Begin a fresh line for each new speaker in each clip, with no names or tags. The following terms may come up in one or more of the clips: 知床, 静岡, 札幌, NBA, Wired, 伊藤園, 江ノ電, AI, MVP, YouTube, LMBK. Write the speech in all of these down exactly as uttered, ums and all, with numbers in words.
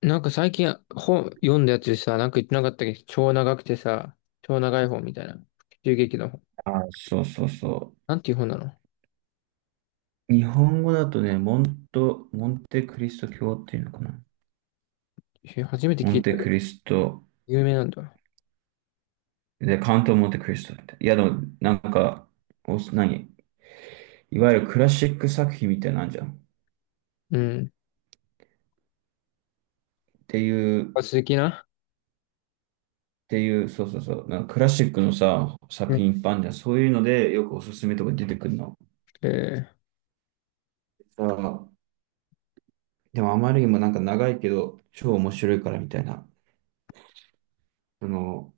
なんか最近本読んだやつでさ、なんか言ってなかったっけど、超長くてさ、超長い本みたいな。中劇の本。
あ、そうそうそ
なんていう本なの？
う。日本語だとね、モント、モンテクリスト教っていうのかな。
え、初めて
モ
聞
ン
い
テ
たけど、
クリスト、
有名なんだ。
で、カントモンテクリストって。いや、でも、なんか、お、何いわゆるクラシック作品みたいなんじゃん。っ
うん。
ていう、っ
あ、鈴木な。
ていう、そうそうそう。なんかクラシックのさ、
う
作
ん。
品いっぱいあるじゃん。そういうので、よくおすすめとか出てくるの。
え
あでも、あまりにもなんか長いけど、超面白いからみたいな。その、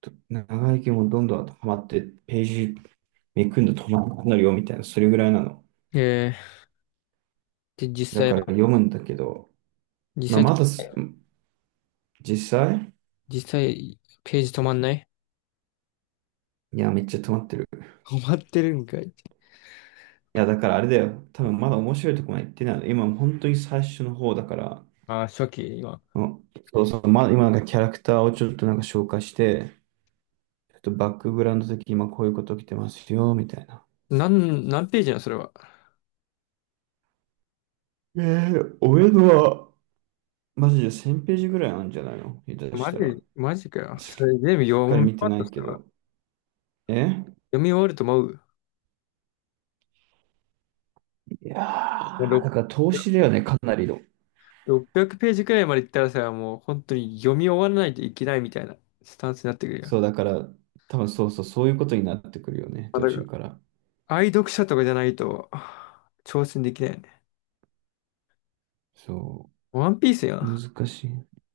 と長いけどどんどんハマって、ページめくんで止まらなくなるよみたいな、それぐらいなの。
ー、えー、で、実
だ
際
から
は、
読むんだけど、
実
まあ、
際、
まだ実際
実際、ページ止まんない？
いや、めっちゃ止まってる。
止まってるんかい。
いや、だからあれだよ。多分まだ面白いとこまで行ってないの。今、本当に最初の方だから、
あー、初期、今。
うん、そうそう、まあ、今なんかキャラクターをちょっとなんか紹介して、ちょっとバックグラウンド的に今こういうこと起きてますよ、みたいな。
なん、何ページなのそれは？
えー、俺のは、マジでせんページページぐらいあるんじゃないの下手し
マ
たら。
ジ、マジかよ。
し
それ全部
っ
読
かり
み終
見て
わっ
な
た、
い
そ
け
れは？
ど。え、
読み終わると思う。
いやー、だから投資だよね、かなりの。
ろっぴゃくページページくらいまで行ったらさ、もう本当に読み終わらないといけないみたいなスタンスになってくるよ。
そう、だから、多分そうそう、そういうことになってくるよね、
まあ、
途
だか
中から。
ら、愛読者とかじゃないと、はぁ挑戦できないよね。
そ
ワンピース
う、
よ。
難し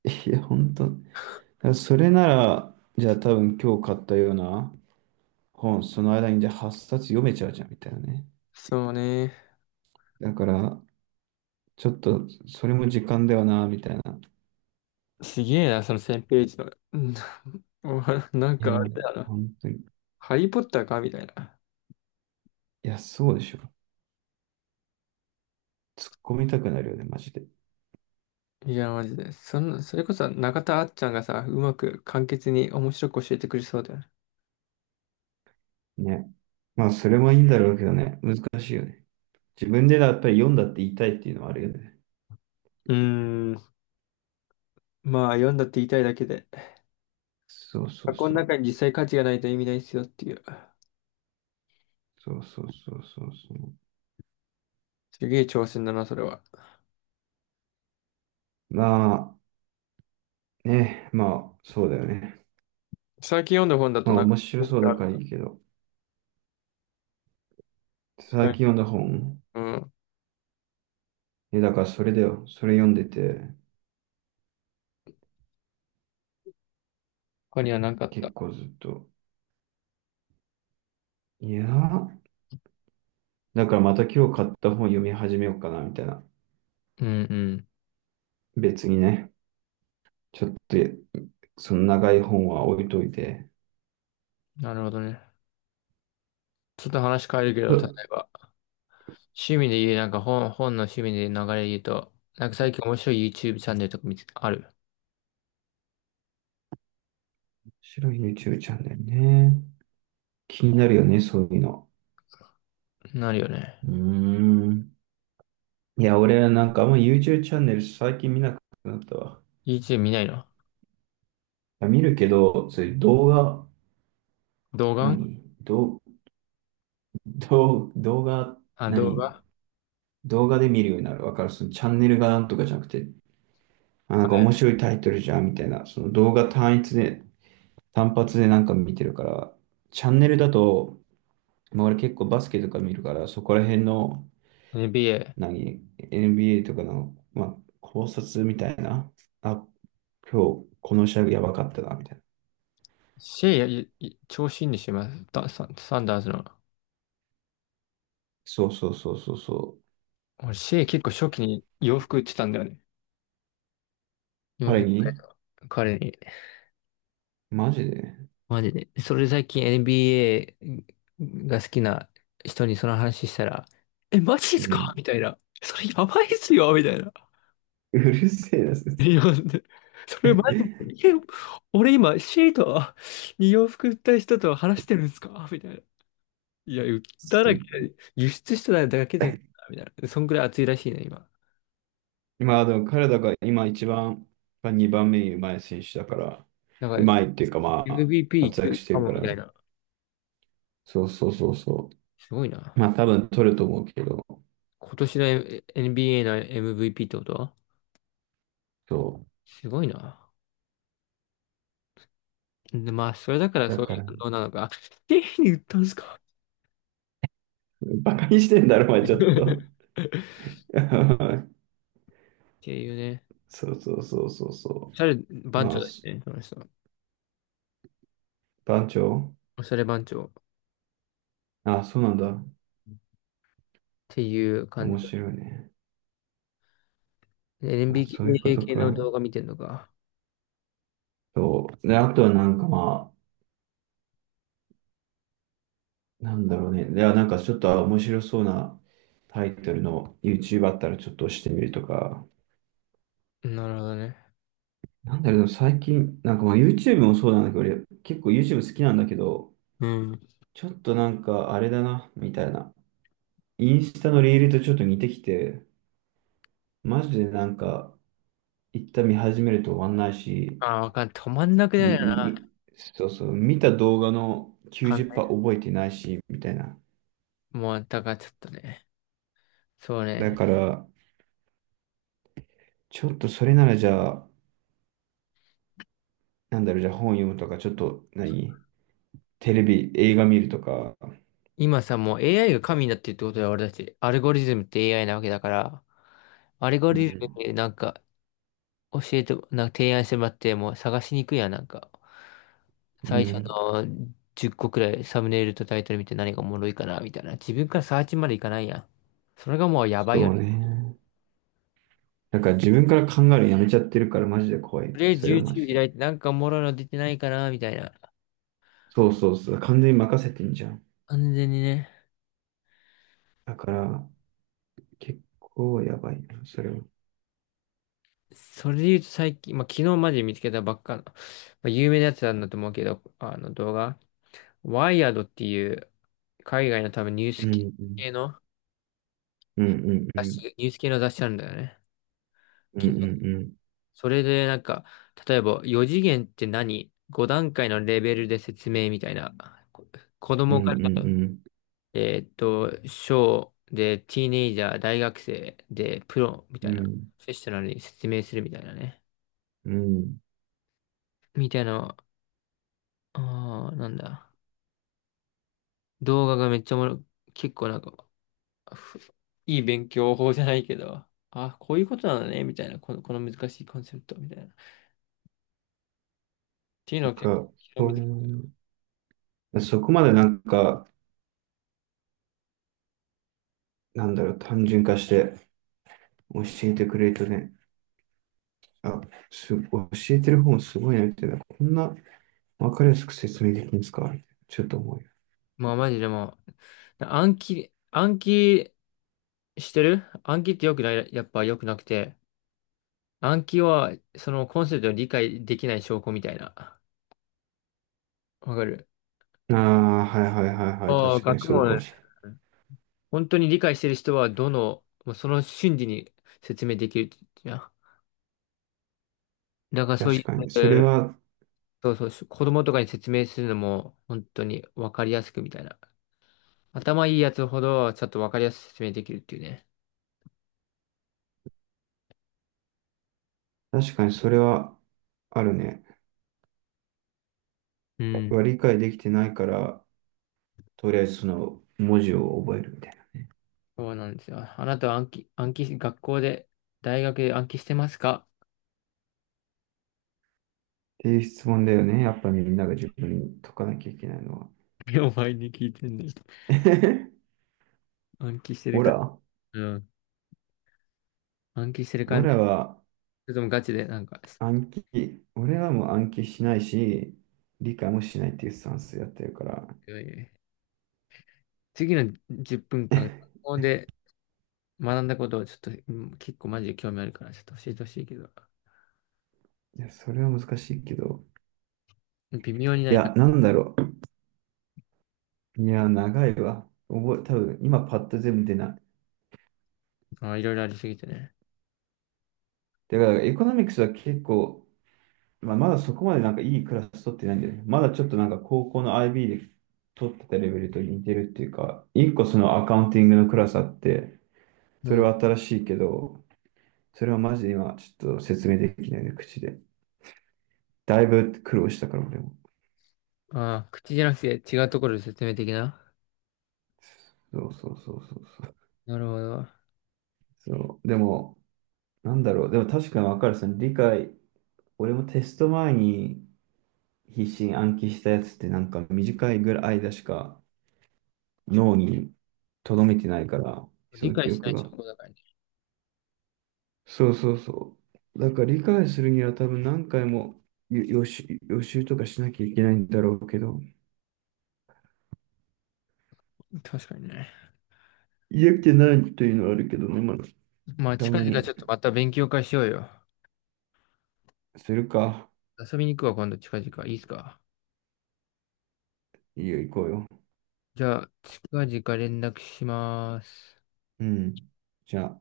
い。いや、本当。だからそれなら、じゃあ多分今日買ったような本、その間にじゃあはっさつ読めちゃうじゃん、みたいなね。
そうね。
だから、ちょっと、それも時間ではな、みたいな。
すげえな、そのせんページページの。うん。お、 なん
いや、
かあれだな。
本当に。い
ハリーポッターかみたいな。
や、そうでしょ。突っ込みたくなるよね、マジで。
いや、マジで。そんな、それこそ中田あっちゃんがさ、うまく簡潔に面白く教えてくれそうだよね。
ね。まあ、それもいいんだろうけどね、難しいよね。自分でだ、やっぱり読んだって言いたいっていうのはあるよね。
うーん。まあ、読んだって言いたいだけで。
そうそう
箱の
そう。
中に実際価値がないと意味ないっすよっていう。
そうそうそうそうそう。
すげえ挑戦だな、それは。
まあ、ね、まあ、そうだよね。
最近読んだ本だと
まあ、
なんか、
面白そうだからいいけど、最近読んだ本、
うん。
え、だからそれだよ。それ読んでて、
他にはなかっ
結
た。
構ずっと。いやー、だからまた今日買った本読み始めようかな、みたいな。
うんう
別にね、ちょっと、その長い本は置いといて。
ん。なるほどね。ちょっと話変えるけ
う
ど、例
ん、
えば、趣味で言う、なんか本、本の趣味で流れで言うと、なんか最近面白い YouTube チャンネルとか見つ、ある？
面白い YouTube チャンネルね。気になるよね、そういうの。
なるよね。
うーん。いや、俺はなんかあんま YouTube チャンネル最近見なくなったわ。
YouTube 見ないの？
見るけど、そういう動画、
動画？
何動、動、動画、
あ、動
何
画。
動画で見るようになる。わかるそのチャンネルがなんとかじゃなくて、あ、な
は
んか面
い。
白いタイトルじゃんみたいな。その動画単一で、単発でなんか見てるから、チャンネルだと、まあ、俺結構バスケとか見るから、そこら辺の、
エヌビーエー。
何 エヌビーエー とかの、まあ、考察みたいな。あ、今日、この試合やばかったな、みたいな。
シェイ、いい調子いいんでしょ、今、ダサンサンダースの。
そうそうそうそうそう。
俺、シェイ結構初期に洋服売ってたんだよね。洋
彼
服、
に
彼に。
マジで
マジで。それ最近 エヌビーエー が好きな人にその話したら、え、マジっ
う
すか
ん、
みたいな。それやばいっすよみたいな。
うるせえな、そいつ、
いや、それマジで、え、俺今シートに洋服売った人と話してるんですかみたいな。いや、売ったら、
す、
輸出しただけだけどなみたいな。そんくらい熱いらしいね、今。
まあでも彼らが今一番、まあにばんめにうまい選手だから、
なん
う
か
まいっていうかまあ、
エムブイピー い
活
け
躍
る
して
か
る
も
か
み
ら、
たいな。
そうそうそうそ
すごいな。
う。まあ多分取ると思うけど、
今年の エヌビーエー の エムブイピー ってことは
そ
すごいな。で、まあ、それだから
う。だ
そうい
か
う
ら、
反応なのか。経費に売ったんすか？
バカにしてんだろ、お前ち ょ
っ
っと。
ていうね。
そうそうそうそうそ
おしゃれ
う。
番
ま
長
あ、
だし
す、
ね、その人。
番長、
おしゃれ番長っ
あ、そうなんだ。
ていう感
面
じだ。
白いね。あ、そういうこ
エルエムビーケー
と
系の
か。
動画見てんのか？
そう。で、あとはなんかまあ、なんだろうね。では、なんかちょっと面白そうなタイトルの YouTube あったらちょっと押してみるとか。
なるほどね。
なんだろう、でも最近、なんかまあ YouTube もそうなんだけど、俺結構 YouTube 好きなんだけど、
うん。
ちょっとなんかあれだな、みたいな。インスタのリールとちょっと似てきて、マジでなんか一旦見始めると終わんないし、
ああ、わかんない、止まんなくな
み、
るよな。
みそうそう、見た動画の
考
きゅうじゅっパーセント覚えてないし、みたいな。
えもう、だからちょっとね。そう
だ
ね。
から、ちょっとそれならじゃあ、なんだろう、じゃあ本読むとか、ちょっと何、テレビ、映画見るとか、
今さ、もう エーアイ が神になってるってことだよ、俺たち。アルゴリズムって エーアイ なわけだから、アルゴ
う
リズム
ん、
でなんか教えて、なんか提案してもらって、もう探しにくいやん、なんか。
う
最初
ん、
のじゅっこくらいサムネイルとタイトル見て何がおもろいかなみたいな。自分からサーチまでいかないやん。それがもうやばいよ
そう
ね。
ね。なんか自分から考えるのやめちゃってるからマジで怖い。
とりあえ
そ
ず
れはマ
YouTube
ジで。
開いてなんかおもろいの出てないかなみたいな。
そうそうそう。完全に任せてんじゃん。
完全にね。
だから、結構やばいな、それは。
それで言うと最近、まあ、昨日まで見つけたばっかの、まあ、有名なやつなんだと思うけど、あの動画。ワイヤードっていう海外の多分ニュー
う
ス
ん、う
系
ん、
の
うん、うん、う
雑
ん、
誌、ニュース系の雑誌あるんだよね。
うん、うん、うん、
それでなんか、例えばよじげん次元って何？ ごだんかい 段階のレベルで説明みたいな。こ子
う
供から、
ん、
えーっと、小で、ティーネイジャー、大学生で、プロみ
う
た
ん、
い
う
な。
ん。
セッショナルに説明するみたいなね。
うん、
みたいな、あーなんだ。動画がめっちゃおもろ、結構なんか、ふいい勉強法じゃないけど、あ、こういうことなのね、みたいな。この、この難しいコンセプトみたいな。っていうの
なん
を結
か、
構、
そういうの、そこまでなんか、なんだろう、単純化して教えてくれるとね、あ、す、教えてる方もすごいなみたいな、こんなわかりやすく説明できるんですかちょっと思うよ。
まあマジでもう、暗記、暗記してる暗記ってよくない、やっぱ良くなくて、暗記はそのコンセプトを理解できない証拠みたいな。わかる？
ああ、はいはいはいはい。
ああ、
確かに
学
そうか
問、
もしれ
本当に理解してる人はどの、もうその瞬時に説明できるじゃん。だから
な
そ
い。
う
確
い
かに。それ
う、
は、
そうそう、子供とかに説明するのも本当にわかりやすくみたいな。頭いいやつほどちょっとわかりやすく説明できるっていうね。
確かにそれはあるね。
うん。
は理解できてないから、とりあえずその文字を覚えるみたいな。っ
そうなんですよ。あなたは暗記、暗記学校で、大学で暗記してますか？
ていう質問だよね。やっぱみんなが自分に解かなきゃいけないのは。
お前に聞いてんねん。暗記してる
オ
か、
ラ、
うん。暗記してる
オ
感じ。
ラ
そ
は
れともガチで、なんか、
暗記、俺はもう暗記しないし、理解もしないっていうスタンスでやってるから。
いやいや次のじゅっぷんかん、学 校で学んだことをちょっと、うん結構マジで興味あるから、ちょっと教えてほしいけど、
いや、それは難しいけど。
微妙にな
い
いか、
や、なんだろう。いや、長いわ。覚え、多分今パッと全部出ない。
あ、いろいろありすぎてね。
だから、エコノミクスは結構、まあ、まだそこまでなんかいいクラス取ってないんだよね。まだちょっとなんか高校の アイビー で取ってたレベルと似てるっていうか、一個そのアカウンティングのクラスあって、
う
それ
ん。
は新しいけど、それはマジで今ちょっと説明できないね、口で。だいぶ苦労したから、俺も。
ああ、口じゃなくて違うところで説明的な。
そうそうそうそうそう。
なるほど。
そう。でも、なんだろう。でも確かにわかる。その理解、俺もテスト前に、必死に暗記したやつってなんか短いぐらい間しか脳に留めてないから、そ
理
の
解
記
しな
憶
い証
が。
拠だからね。
そうそうそう。だから理解するには多分何回も予予習、予習とかしなきゃいけないんだろうけど、
確かにね。
嫌気ないというのはあるけどね、まあ、
まあ、
た
近
ま
々
に
ちょっとまた勉強会しようよ。
するか。
遊びに行くわ、今度、近々。いいっすか？
いいよ、行こうよ。
じゃあ、近々連絡します。
うん。じゃあ。